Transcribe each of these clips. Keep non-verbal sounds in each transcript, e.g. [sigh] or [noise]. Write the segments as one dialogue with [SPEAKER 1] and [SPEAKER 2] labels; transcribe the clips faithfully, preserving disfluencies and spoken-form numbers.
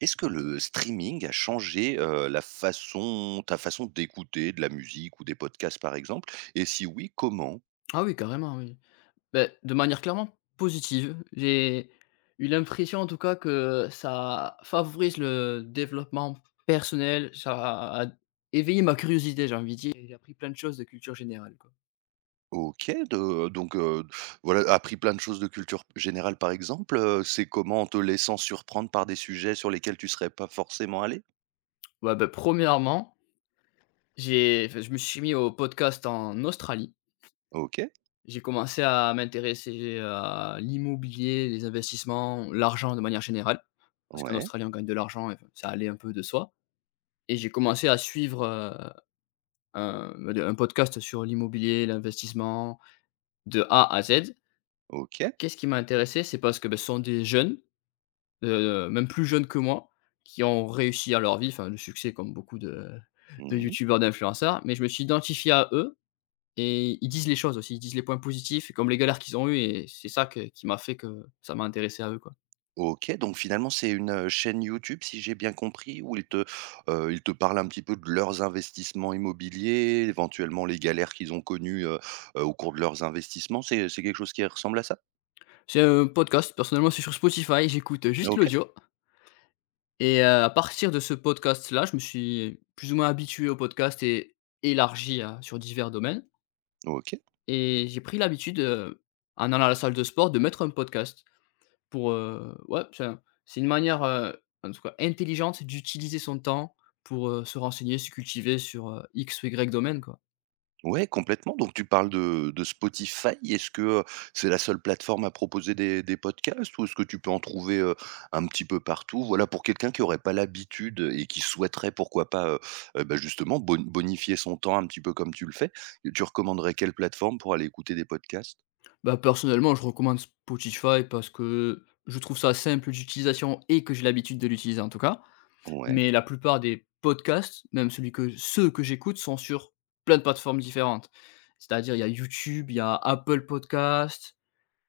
[SPEAKER 1] Est-ce que le streaming a changé, heu, la façon ta façon d'écouter de la musique ou des podcasts, par exemple? Et si oui, comment?
[SPEAKER 2] Ah oui, carrément, oui. Ben, de manière clairement positive. J'ai eu l'impression, en tout cas, que ça favorise le développement personnel. Ça a éveillé ma curiosité, j'ai envie de dire. Et j'ai appris plein de choses de culture générale, quoi.
[SPEAKER 1] OK, de donc, heu, voilà, appris plein de choses de culture générale, par exemple, heu, c'est comment? En te laissant surprendre par des sujets sur lesquels tu serais pas forcément allé?
[SPEAKER 2] Ouais, ben premièrement, j'ai enfin, je me suis mis au podcast en Australie.
[SPEAKER 1] OK,
[SPEAKER 2] J'ai commencé à m'intéresser à l'immobilier, les investissements, l'argent de manière générale. Parce qu'en
[SPEAKER 1] ouais,
[SPEAKER 2] Australie, on gagne de l'argent et enfin, ça allait un peu de soi. Et j'ai commencé à suivre, heu un un podcast sur l'immobilier, l'investissement, de A à Z.
[SPEAKER 1] OK.
[SPEAKER 2] Qu'est-ce qui m'a intéressé? C'est parce que, bah, ce sont des jeunes, heu, même plus jeunes que moi, qui ont réussi à leur vie, enfin, le succès, comme beaucoup de de
[SPEAKER 1] Mmh.
[SPEAKER 2] youtubeurs, d'influenceurs, mais je me suis identifié à eux et ils disent les choses aussi, ils disent les points positifs comme les galères qu'ils ont eues, et c'est ça que qui m'a fait, que ça m'a intéressé à eux, quoi.
[SPEAKER 1] OK, donc finalement, c'est une, heu, chaîne YouTube, si j'ai bien compris, où ils te, heu, ils te parlent un petit peu de leurs investissements immobiliers, éventuellement les galères qu'ils ont connues, heu heu, au cours de leurs investissements. C'est c'est quelque chose qui ressemble à ça?
[SPEAKER 2] C'est un podcast, personnellement, c'est sur Spotify, j'écoute juste
[SPEAKER 1] OK,
[SPEAKER 2] l'audio. Et heu, à partir de ce podcast-là, je me suis plus ou moins habitué au podcast et élargi à sur divers domaines,
[SPEAKER 1] OK.
[SPEAKER 2] et j'ai pris l'habitude, heu, en allant à la salle de sport, de mettre un podcast pour, heu, ouais, enfin, c'est une manière, heu, en tout cas intelligente, d'utiliser son temps pour, heu, se renseigner, se cultiver sur, heu, X ou Y domaine, quoi.
[SPEAKER 1] Ouais, complètement. Donc tu parles de de Spotify. Est-ce que, heu, c'est la seule plateforme à proposer des des podcasts ou est-ce que tu peux en trouver, heu, un petit peu partout? Voilà, pour quelqu'un qui aurait pas l'habitude et qui souhaiterait pourquoi pas, heu heu, bah, justement bon bonifier son temps un petit peu comme tu le fais. Tu recommanderais quelle plateforme pour aller écouter des podcasts?
[SPEAKER 2] Bah, personnellement, je recommande Spotify parce que je trouve ça simple d'utilisation et que j'ai l'habitude de l'utiliser en tout cas.
[SPEAKER 1] Ouais,
[SPEAKER 2] Mais la plupart des podcasts, même celui que ceux que j'écoute, sont sur plein de plateformes différentes. C'est-à-dire, il y a YouTube, il y a Apple Podcast,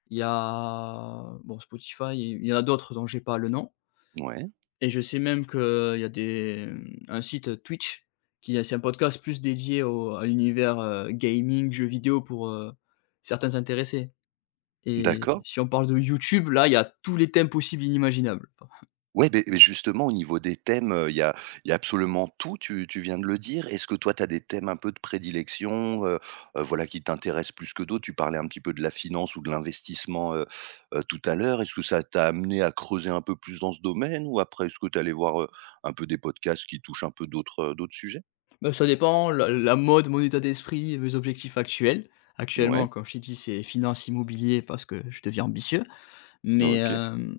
[SPEAKER 2] il y a, bon, Spotify, et il y en a d'autres dont j'ai pas le nom,
[SPEAKER 1] ouais,
[SPEAKER 2] et je sais même qu'il y a des, mmh, un site Twitch qui a c'est un podcast plus dédié au à l'univers, heu, gaming, jeux vidéo, pour, heu, certains intéressés, et
[SPEAKER 1] d'accord.
[SPEAKER 2] si on parle de YouTube, là, il y a tous les thèmes possibles et inimaginables.
[SPEAKER 1] Ouais, beh beh, justement au niveau des thèmes, heu, il y a il y a absolument tout, tu tu viens de le dire. Est-ce que toi tu as des thèmes un peu de prédilection, heu heu, voilà qui t'intéressent plus que d'autres? Tu parlais un petit peu de la finance ou de l'investissement, heu heu, tout à l'heure. Est-ce que ça t'a amené à creuser un peu plus dans ce domaine ou après est-ce que tu es allé voir, heu, un peu des podcasts qui touchent un peu d'autres, heu, d'autres sujets?
[SPEAKER 2] Bah, ça dépend, la la mode, mon état d'esprit, mes objectifs actuels.
[SPEAKER 1] Ouais,
[SPEAKER 2] Actuellement, comme je t'ai dit, c'est finance, immobilier, parce que je deviens ambitieux. Mais,
[SPEAKER 1] OK,
[SPEAKER 2] hem,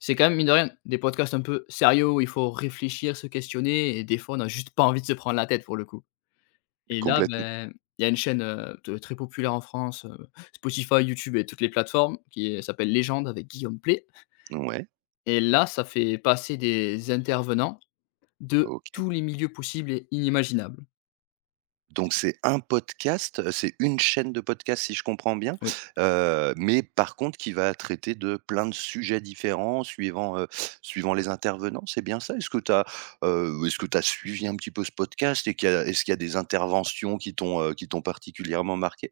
[SPEAKER 2] c'est quand même, mine de rien, des podcasts un peu sérieux où il faut réfléchir, se questionner, et des fois, on a juste pas envie de se prendre la tête pour le coup. Et là,
[SPEAKER 1] complètement.
[SPEAKER 2] ben, il y a une chaîne, heu, de très populaire en France, heu, Spotify, YouTube et toutes les plateformes, qui est s'appelle Légende, avec Guillaume Pley,
[SPEAKER 1] Ouais,
[SPEAKER 2] et là, ça fait passer des intervenants de
[SPEAKER 1] OK.
[SPEAKER 2] tous les milieux possibles et inimaginables.
[SPEAKER 1] Donc c'est un podcast, c'est une chaîne de podcast si je comprends bien,
[SPEAKER 2] Oui.
[SPEAKER 1] heu, mais par contre qui va traiter de plein de sujets différents suivant, heu, suivant les intervenants, c'est bien ça? Est-ce que tu as, heu, est-ce que tu as suivi un petit peu ce podcast et qu'il y a est-ce qu'il y a des interventions qui t'ont, heu, qui t'ont particulièrement marqué?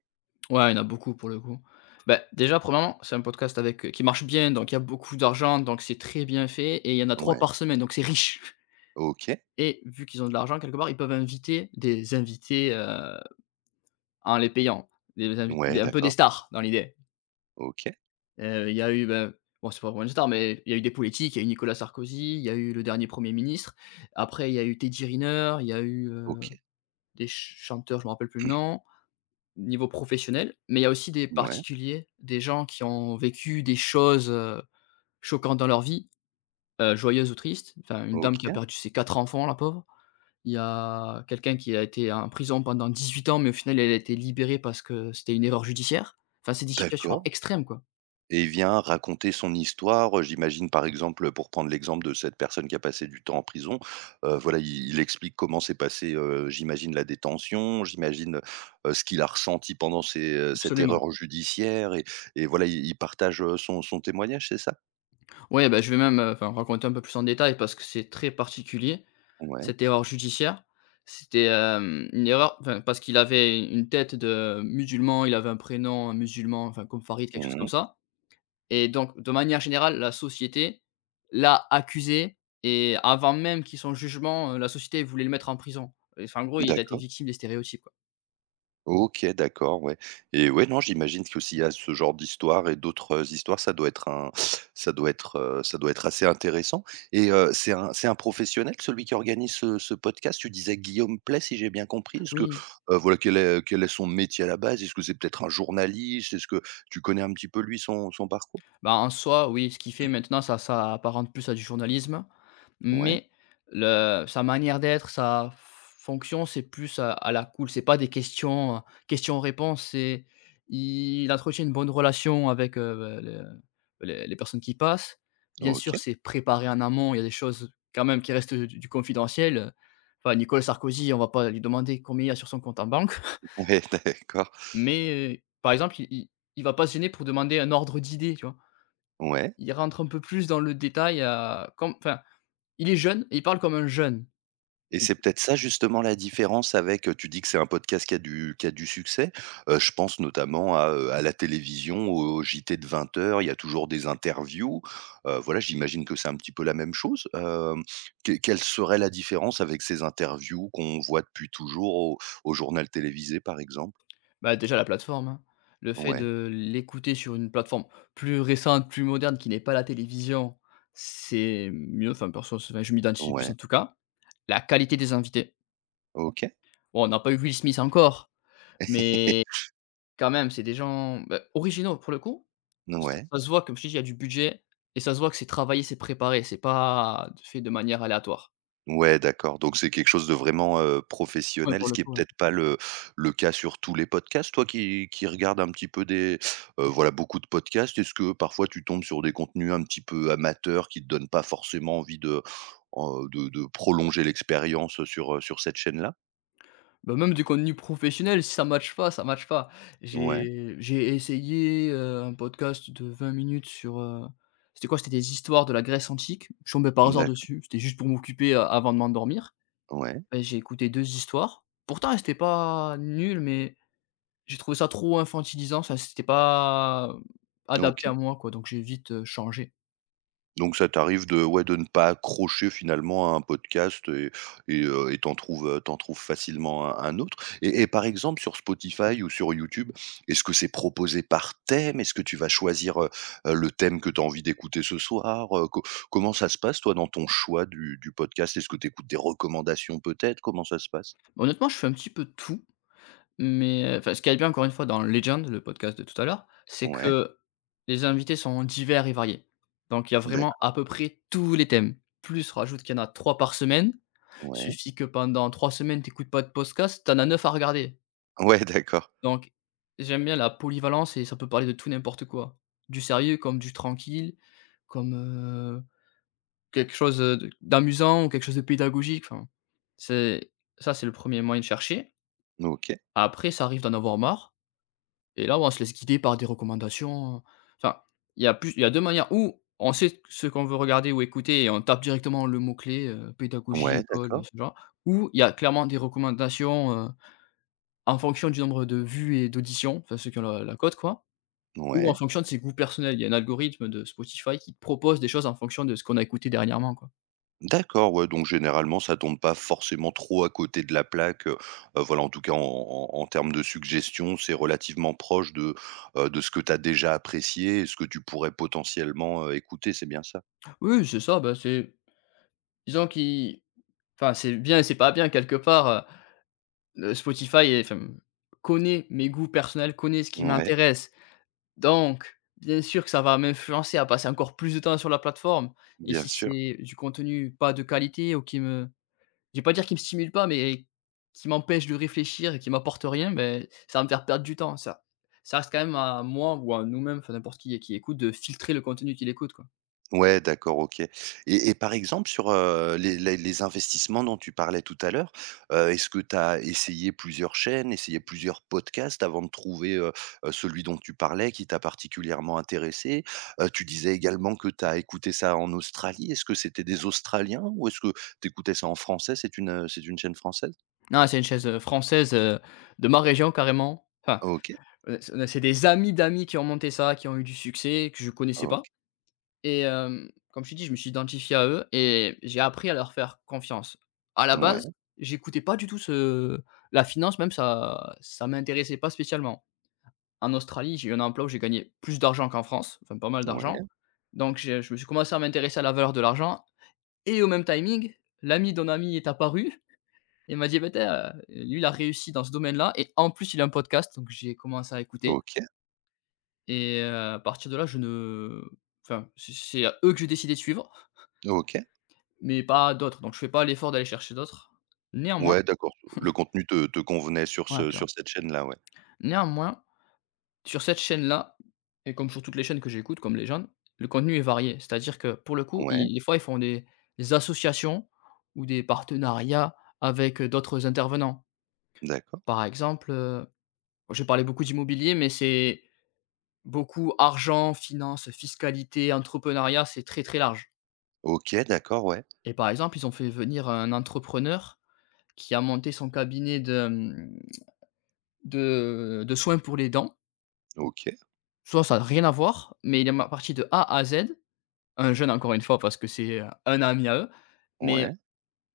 [SPEAKER 2] Ouais, il y en a beaucoup pour le coup. Bah, déjà, premièrement, c'est un podcast avec, heu, qui marche bien, donc il y a beaucoup d'argent, donc c'est très bien fait, et il y en a trois
[SPEAKER 1] Ouais,
[SPEAKER 2] par semaine, donc c'est riche.
[SPEAKER 1] OK.
[SPEAKER 2] [laughs] Et vu qu'ils ont de l'argent quelque part, ils peuvent inviter des invités, heu, en les payant. Des invi
[SPEAKER 1] Ouais,
[SPEAKER 2] des un peu des
[SPEAKER 1] d'accord.
[SPEAKER 2] stars dans l'idée.
[SPEAKER 1] OK,
[SPEAKER 2] Heu, il y a eu, ben, bon, c'est pas vraiment une star, mais il y a eu des politiques, il y a eu Nicolas Sarkozy, il y a eu le dernier premier ministre. Après, il y a eu Teddy Riner, il y a eu, heu,
[SPEAKER 1] OK.
[SPEAKER 2] des ch chanteurs, je me rappelle plus le nom. Niveau professionnel, mais il y a aussi des
[SPEAKER 1] Mmh, ouais,
[SPEAKER 2] particuliers, des gens qui ont vécu des choses, heu, choquantes dans leur vie, heu, joyeuses ou tristes. Enfin, une dame qui a
[SPEAKER 1] OK,
[SPEAKER 2] perdu ses quatre enfants, la pauvre. Il y a quelqu'un qui a été en prison pendant dix-huit ans, mais au final, elle a été libérée parce que c'était une erreur judiciaire. Enfin, c'est des situations
[SPEAKER 1] d'accord.
[SPEAKER 2] extrêmes, quoi.
[SPEAKER 1] Et vient raconter son histoire. Euh, j'imagine par exemple, pour prendre l'exemple de cette personne qui a passé du temps en prison, heu, voilà, il il explique comment s'est passée, heu, j'imagine la détention, j'imagine, heu, ce qu'il a ressenti pendant ces, heu, cette
[SPEAKER 2] Absolument.
[SPEAKER 1] erreur judiciaire et et voilà, il il partage, heu, son son témoignage, c'est ça?
[SPEAKER 2] Ouais, bah, je vais même, heu, enfin, raconter un peu plus en détail parce que c'est très particulier.
[SPEAKER 1] Ouais.
[SPEAKER 2] Cette erreur judiciaire, c'était, hem, une erreur, enfin, parce qu'il avait une tête de musulman, il avait un prénom musulman, enfin, comme Farid, quelque chose comme
[SPEAKER 1] Mmh.
[SPEAKER 2] ça, et donc de manière générale, la société l'a accusé, et avant même qu'il ait son jugement, heu, la société voulait le mettre en prison, et enfin, en gros, il a été
[SPEAKER 1] D'accord.
[SPEAKER 2] victime des stéréotypes, quoi.
[SPEAKER 1] OK, d'accord, ouais et ouais, non, j'imagine qu'aussi à ce genre d'histoire et d'autres, heu, histoires, ça doit être un ça doit être, heu, ça doit être assez intéressant et heu, c'est un c'est un professionnel, celui qui organise ce ce podcast? Tu disais Guillaume Pley, si j'ai bien compris. Est-ce que,
[SPEAKER 2] Oui.
[SPEAKER 1] heu, voilà, quel est quel est son métier à la base? Est-ce que c'est peut-être un journaliste? Est-ce que tu connais un petit peu lui, son son parcours?
[SPEAKER 2] Bah, en soi, oui, ce qu'il fait maintenant, ça ça apparente plus à du journalisme,
[SPEAKER 1] Ouais,
[SPEAKER 2] mais le sa manière d'être, sa fonction, c'est plus à à la cool. C'est pas des questions, heu, questions-réponses, c'est il entretient une bonne relation avec, heu, bah, les, les les personnes qui passent. Bien sûr,
[SPEAKER 1] OK.
[SPEAKER 2] c'est préparé en amont, il y a des choses quand même qui restent du du confidentiel, enfin, Nicolas Sarkozy, on va pas lui demander combien il y a sur son compte en banque. [laughs]
[SPEAKER 1] Ouais, [laughs] d'accord.
[SPEAKER 2] Mais euh, par exemple, il il il va pas se gêner pour demander un ordre d'idées, tu vois?
[SPEAKER 1] Ouais.
[SPEAKER 2] Il rentre un peu plus dans le détail, à, comme enfin, il est jeune et il parle comme un jeune.
[SPEAKER 1] Et
[SPEAKER 2] Et
[SPEAKER 1] c'est peut-être ça justement la différence avec, heu, tu dis que c'est un podcast qui a du qui a du succès. Heu, je pense notamment à, heu, à la télévision, au J T de vingt heures. Il y a toujours des interviews. Heu, voilà, j'imagine que c'est un petit peu la même chose. Hem, que quelle serait la différence avec ces interviews qu'on voit depuis toujours au au journal télévisé, par exemple?
[SPEAKER 2] bah, déjà, la plateforme, hein. Le fait
[SPEAKER 1] Ouais,
[SPEAKER 2] de l'écouter sur une plateforme plus récente, plus moderne, qui n'est pas la télévision, c'est mieux. Enfin, perso, c'est enfin, je m'identifie plus
[SPEAKER 1] ouais,
[SPEAKER 2] en tout cas. La qualité des invités.
[SPEAKER 1] OK.
[SPEAKER 2] Bon, on n'a pas eu Will Smith encore, mais
[SPEAKER 1] [laughs]
[SPEAKER 2] quand même, c'est des gens, bah, originaux pour le coup. Ça
[SPEAKER 1] Ouais.
[SPEAKER 2] ça se voit, comme je t'ai dit, il y a du budget, et ça se voit que c'est travaillé, c'est préparé, c'est pas fait de manière aléatoire.
[SPEAKER 1] Ouais, d'accord, donc c'est quelque chose de vraiment, heu,
[SPEAKER 2] Ouais,
[SPEAKER 1] professionnel,
[SPEAKER 2] pour
[SPEAKER 1] ce
[SPEAKER 2] le
[SPEAKER 1] qui est
[SPEAKER 2] coup, ouais.
[SPEAKER 1] peut-être pas le le cas sur tous les podcasts. Toi qui qui regardes un petit peu des, heu, voilà, beaucoup de podcasts, est-ce que parfois tu tombes sur des contenus un petit peu amateurs qui te donnent pas forcément envie de, heu, de de prolonger l'expérience, sur, heu, sur cette chaîne-là?
[SPEAKER 2] Bah, même du contenu professionnel, si ça matche pas, ça matche pas.
[SPEAKER 1] Ouais,
[SPEAKER 2] J'ai j'ai essayé, heu, un podcast de vingt minutes sur, heu, c'était quoi? C'était des histoires de la Grèce antique. Je tombais par hasard
[SPEAKER 1] d'accord,
[SPEAKER 2] dessus, c'était juste pour m'occuper a avant de m'endormir,
[SPEAKER 1] ouais,
[SPEAKER 2] et j'ai écouté deux histoires. Pourtant, elles étaient pas nulles, mais j'ai trouvé ça trop infantilisant, ça c'était pas adapté
[SPEAKER 1] OK.
[SPEAKER 2] à moi, quoi, donc j'ai vite, heu, changé.
[SPEAKER 1] Donc ça t'arrive de ouais, de ne pas accrocher finalement à un podcast et et heu et t'en trouves, heu, t'en trouves facilement un un autre et et par exemple sur Spotify ou sur YouTube, est-ce que c'est proposé par thème? Est-ce que tu vas choisir, heu heu, le thème que tu as envie d'écouter ce soir? Heu, co comment ça se passe toi dans ton choix du du podcast? Est-ce que tu écoutes des recommandations peut-être? Comment ça se passe?
[SPEAKER 2] Honnêtement, je fais un petit peu de tout. Mais, euh, enfin, ce qu'il y a bien, encore une fois, dans Legend, le podcast de tout à l'heure, c'est
[SPEAKER 1] Ouais,
[SPEAKER 2] que les invités sont divers et variés. Donc il y a vraiment
[SPEAKER 1] d'accord,
[SPEAKER 2] à peu près tous les thèmes. Plus, rajoute qu'il y en a trois par semaine.
[SPEAKER 1] ouais.
[SPEAKER 2] Suffit que pendant trois semaines, tu pas de podcast, tu en as neuf à regarder.
[SPEAKER 1] Ouais d'accord.
[SPEAKER 2] Donc j'aime bien la polyvalence, et ça peut parler de tout, n'importe quoi. Du sérieux comme du tranquille, comme, heu, quelque chose, de d'amusant, ou quelque chose de pédagogique, enfin, c'est ça, c'est le premier moyen de chercher.
[SPEAKER 1] OK.
[SPEAKER 2] Après, ça arrive d'en avoir marre. Et là, ouais, on se laisse guider par des recommandations. Enfin, il y a plus il y a deux manières. Ou on sait ce qu'on veut regarder ou écouter et on tape directement le mot-clé, heu, pédagogie,
[SPEAKER 1] Ouais
[SPEAKER 2] école,
[SPEAKER 1] d'accord.
[SPEAKER 2] ce genre. Ou il y a clairement des recommandations, heu, en fonction du nombre de vues et d'auditions, enfin ceux qui ont la la cote, quoi, ou en
[SPEAKER 1] Ouais.
[SPEAKER 2] fonction de ses goûts personnels. Il y a un algorithme de Spotify qui te propose des choses en fonction de ce qu'on a écouté dernièrement, quoi.
[SPEAKER 1] D'accord, ouais, donc généralement, ça tombe pas forcément trop à côté de la plaque, heu, heu, voilà, en tout cas, en en en termes de suggestions, c'est relativement proche de, heu, de ce que tu as déjà apprécié et ce que tu pourrais potentiellement, heu, écouter, c'est bien ça?
[SPEAKER 2] Oui, c'est ça, bah, c'est disons qu'il enfin, c'est bien et c'est pas bien quelque part, heu, le Spotify, et enfin, connaît mes goûts personnels, connaît ce qui
[SPEAKER 1] Ouais,
[SPEAKER 2] m'intéresse. Donc, bien sûr que ça va m'influencer à passer encore plus de temps sur la plateforme, et
[SPEAKER 1] bien
[SPEAKER 2] si
[SPEAKER 1] sûr.
[SPEAKER 2] c'est du contenu pas de qualité ou qui me je vais pas dire qui me stimule pas, mais qui m'empêche de réfléchir et qui m'apporte rien, ben ça va me faire perdre du temps. Ça ça reste quand même à moi, ou à nous-mêmes, enfin n'importe qui qui écoute, de filtrer le contenu qu'il écoute, quoi.
[SPEAKER 1] Ouais, d'accord, OK. Et et par exemple sur, heu, les les les investissements dont tu parlais tout à l'heure, heu, est-ce que tu as essayé plusieurs chaînes, essayé plusieurs podcasts avant de trouver, heu heu, celui dont tu parlais qui t'a particulièrement intéressé? Heu, tu disais également que tu as écouté ça en Australie. Est-ce que c'était des Australiens ou est-ce que tu écoutais ça en français? C'est une, heu, c'est une chaîne française?
[SPEAKER 2] Non, c'est une chaise heu, française, heu, de ma région carrément. Enfin,
[SPEAKER 1] OK,
[SPEAKER 2] heu, c'est c'est des amis d'amis qui ont monté ça, qui ont eu du succès, que je connaissais pas.
[SPEAKER 1] OK.
[SPEAKER 2] Et hem, comme je t'ai dit, je me suis identifié à eux et j'ai appris à leur faire confiance. À la
[SPEAKER 1] Ouais,
[SPEAKER 2] base, j'écoutais pas du tout ce la finance, même ça ça m'intéressait pas spécialement. En Australie, j'ai eu un emploi où j'ai gagné plus d'argent qu'en France, enfin pas mal d'argent.
[SPEAKER 1] ouais.
[SPEAKER 2] Donc j'ai je me suis commencé à m'intéresser à la valeur de l'argent, et au même timing, l'ami d'un ami est apparu et m'a dit: «Bah tu sais, lui il a réussi dans ce domaine-là et en plus il a un podcast», donc j'ai commencé à écouter,
[SPEAKER 1] OK,
[SPEAKER 2] et heu, à partir de là, je ne enfin, c'est c'est, heu, eux que j'ai décidé de suivre.
[SPEAKER 1] OK.
[SPEAKER 2] Mais pas d'autres, donc je fais pas l'effort d'aller chercher d'autres. Néanmoins.
[SPEAKER 1] Ouais, d'accord. Le contenu te te convenait sur
[SPEAKER 2] Ouais,
[SPEAKER 1] ce sur
[SPEAKER 2] clairement.
[SPEAKER 1] cette chaîne-là, ouais.
[SPEAKER 2] Néanmoins, sur cette chaîne-là et comme sur toutes les chaînes que j'écoute, comme les jeunes, le contenu est varié. C'est-à-dire que pour le coup,
[SPEAKER 1] Ouais,
[SPEAKER 2] ils des fois, ils font des des associations ou des partenariats avec, heu, d'autres intervenants.
[SPEAKER 1] d'accord.
[SPEAKER 2] Par exemple, heu, j'ai parlé beaucoup d'immobilier, mais c'est beaucoup argent, finances, fiscalité, entrepreneuriat, c'est très, très large.
[SPEAKER 1] OK, d'accord, ouais.
[SPEAKER 2] Et par exemple, ils ont fait venir un entrepreneur qui a monté son cabinet de, mmh De de soins pour les dents.
[SPEAKER 1] OK,
[SPEAKER 2] Tu vois, ça a rien à voir, mais il est ma parti de A à Z. Un jeune, encore une fois, parce que c'est, heu, un ami à eux, mais
[SPEAKER 1] ouais,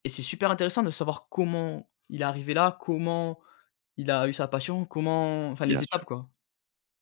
[SPEAKER 2] et c'est super intéressant de savoir comment il est arrivé là, comment il a eu sa passion, comment, enfin,
[SPEAKER 1] bien
[SPEAKER 2] les
[SPEAKER 1] sûr,
[SPEAKER 2] étapes quoi.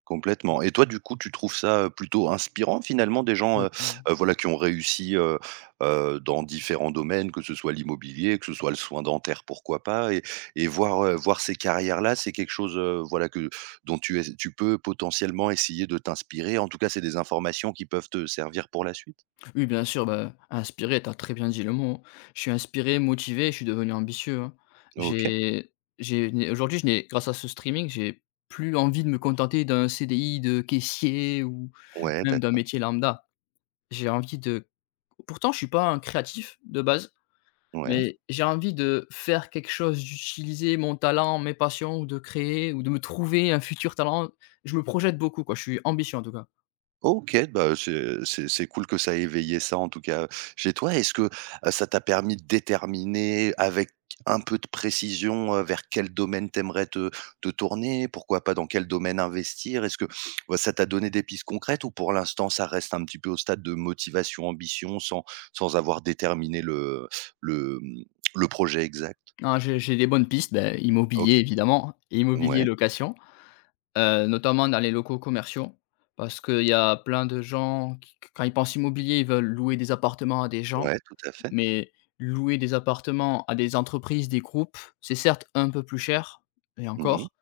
[SPEAKER 1] complètement. Et toi, du coup, tu trouves ça, heu, plutôt inspirant finalement des gens,
[SPEAKER 2] Oui,
[SPEAKER 1] heu
[SPEAKER 2] clairement.
[SPEAKER 1] heu, voilà qui ont réussi, heu heu, dans différents domaines, que ce soit l'immobilier, que ce soit le soin dentaire, pourquoi pas? Et et voir, heu, voir ces carrières-là, c'est quelque chose, heu, voilà que dont tu es tu peux potentiellement essayer de t'inspirer. En tout cas, c'est des informations qui peuvent te servir pour la suite?
[SPEAKER 2] Oui, bien sûr, bah, inspiré, tu as très bien dit le mot. Je suis inspiré, motivé, je suis devenu ambitieux, hein.
[SPEAKER 1] OK,
[SPEAKER 2] J'ai j'ai aujourd'hui je n'ai grâce à ce streaming, j'ai plus envie de me contenter d'un C D I de caissier ou
[SPEAKER 1] ouais,
[SPEAKER 2] même d'un
[SPEAKER 1] d'accord,
[SPEAKER 2] métier lambda. J'ai envie de, pourtant je suis pas un créatif de base,
[SPEAKER 1] ouais.
[SPEAKER 2] mais j'ai envie de faire quelque chose, d'utiliser mon talent, mes passions ou de créer ou de me trouver un futur talent. Je me projette beaucoup quoi, je suis ambitieux en tout cas.
[SPEAKER 1] OK, bah, c'est c'est c'est cool que ça ait éveillé ça en tout cas, chez toi. Est-ce que, heu, ça t'a permis de déterminer avec un peu de précision, heu, vers quel domaine t'aimerais te te tourner? Pourquoi pas dans quel domaine investir? Est-ce que, ouais, ça t'a donné des pistes concrètes ou pour l'instant ça reste un petit peu au stade de motivation, ambition sans sans avoir déterminé le le, mmh, le projet exact?
[SPEAKER 2] Non, j'ai j'ai des bonnes pistes, beh,
[SPEAKER 1] OK.
[SPEAKER 2] immobilier évidemment, et immobilier,
[SPEAKER 1] Ouais,
[SPEAKER 2] location, heu, notamment dans les locaux commerciaux, parce qu'il y a plein de gens qui, quand ils pensent immobilier, ils veulent louer des appartements à des gens,
[SPEAKER 1] ouais, tout à fait.
[SPEAKER 2] mais louer des appartements à des entreprises, des groupes, c'est certes un peu plus cher, et
[SPEAKER 1] Mmh mh.
[SPEAKER 2] encore.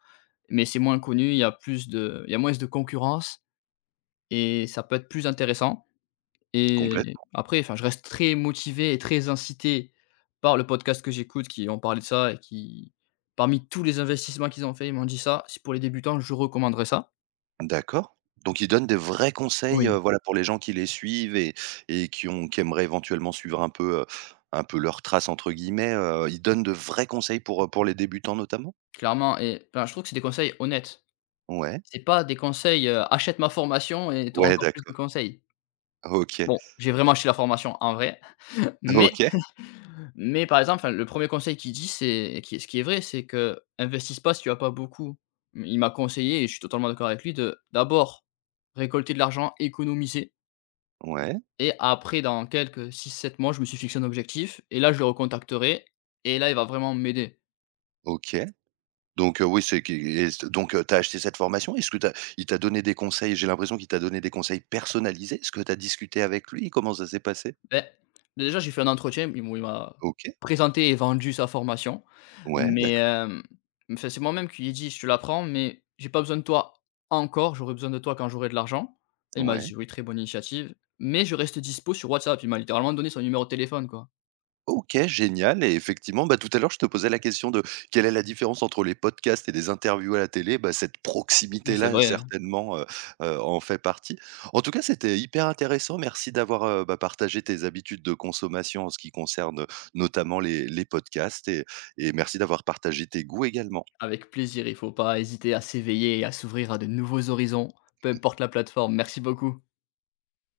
[SPEAKER 2] Mais c'est moins connu, il y a plus de il y a moins de concurrence et ça peut être plus intéressant. Et après, enfin, je reste très motivé et très incité par le podcast que j'écoute qui ont parlé de ça et qui, parmi tous les investissements qu'ils ont fait, ils m'ont dit ça: «Si, pour les débutants, je recommanderais ça».
[SPEAKER 1] D'accord. Donc il donne des vrais conseils, heu,
[SPEAKER 2] Oui.
[SPEAKER 1] voilà, pour les gens qui les suivent et et qui ont qui aimeraient éventuellement suivre un peu, heu, un peu «leurs traces» entre guillemets, heu, il donne de vrais conseils pour, heu, pour les débutants notamment?
[SPEAKER 2] Clairement et enfin, je trouve que c'est des conseils honnêtes.
[SPEAKER 1] Ouais.
[SPEAKER 2] C'est pas des conseils, heu: «Achète ma formation et tu auras
[SPEAKER 1] Ouais,
[SPEAKER 2] encore plus de
[SPEAKER 1] d'accord.
[SPEAKER 2] conseils».
[SPEAKER 1] OK.
[SPEAKER 2] Bon, j'ai vraiment acheté la formation en vrai, [laughs] mais.
[SPEAKER 1] OK.
[SPEAKER 2] Mais par exemple, enfin, le premier conseil qu'il dit, c'est qui ce qui est vrai, c'est que qu'investisse pas si tu as pas beaucoup. Il m'a conseillé et je suis totalement d'accord avec lui de d'abord récolter de l'argent, économiser,
[SPEAKER 1] Ouais.
[SPEAKER 2] et après dans quelques six, sept mois, je me suis fixé un objectif et là je le recontacterai, et là il va vraiment m'aider.
[SPEAKER 1] OK. Donc, heu, oui, c'est qui et c donc, heu, tu as acheté cette formation? Est-ce que t'as, il t'a donné des conseils? J'ai l'impression qu'il t'a donné des conseils personnalisés. Est-ce que tu as discuté avec lui? Comment ça s'est passé?
[SPEAKER 2] Beh, déjà, j'ai fait un entretien, ils m'ont il m'a
[SPEAKER 1] OK.
[SPEAKER 2] présenté et vendu sa formation.
[SPEAKER 1] Ouais,
[SPEAKER 2] Mais,
[SPEAKER 1] d'accord.
[SPEAKER 2] hem, enfin, c'est moi-même qui lui ai dit: «Je te la prends, mais j'ai pas besoin de toi encore, j'aurai besoin de toi quand j'aurai de l'argent». Et il m'a
[SPEAKER 1] Ouais.
[SPEAKER 2] dit: «Oui, très bonne initiative, mais je reste dispo sur WhatsApp». Il m'a littéralement donné son numéro de téléphone, quoi.
[SPEAKER 1] OK, génial et effectivement, bah, tout à l'heure, je te posais la question de quelle est la différence entre les podcasts et des interviews à la télé? Bah, cette
[SPEAKER 2] Ouais. C'est
[SPEAKER 1] proximité-là,
[SPEAKER 2] vrai, hein,
[SPEAKER 1] certainement, heu heu, en fait partie. En tout cas, c'était hyper intéressant. Merci d'avoir, heu, bah, partagé tes habitudes de consommation en ce qui concerne, notamment les les podcasts et et merci d'avoir partagé tes goûts également.
[SPEAKER 2] avec plaisir, il faut pas hésiter à s'éveiller et à s'ouvrir à de nouveaux horizons, peu importe la plateforme. Merci beaucoup.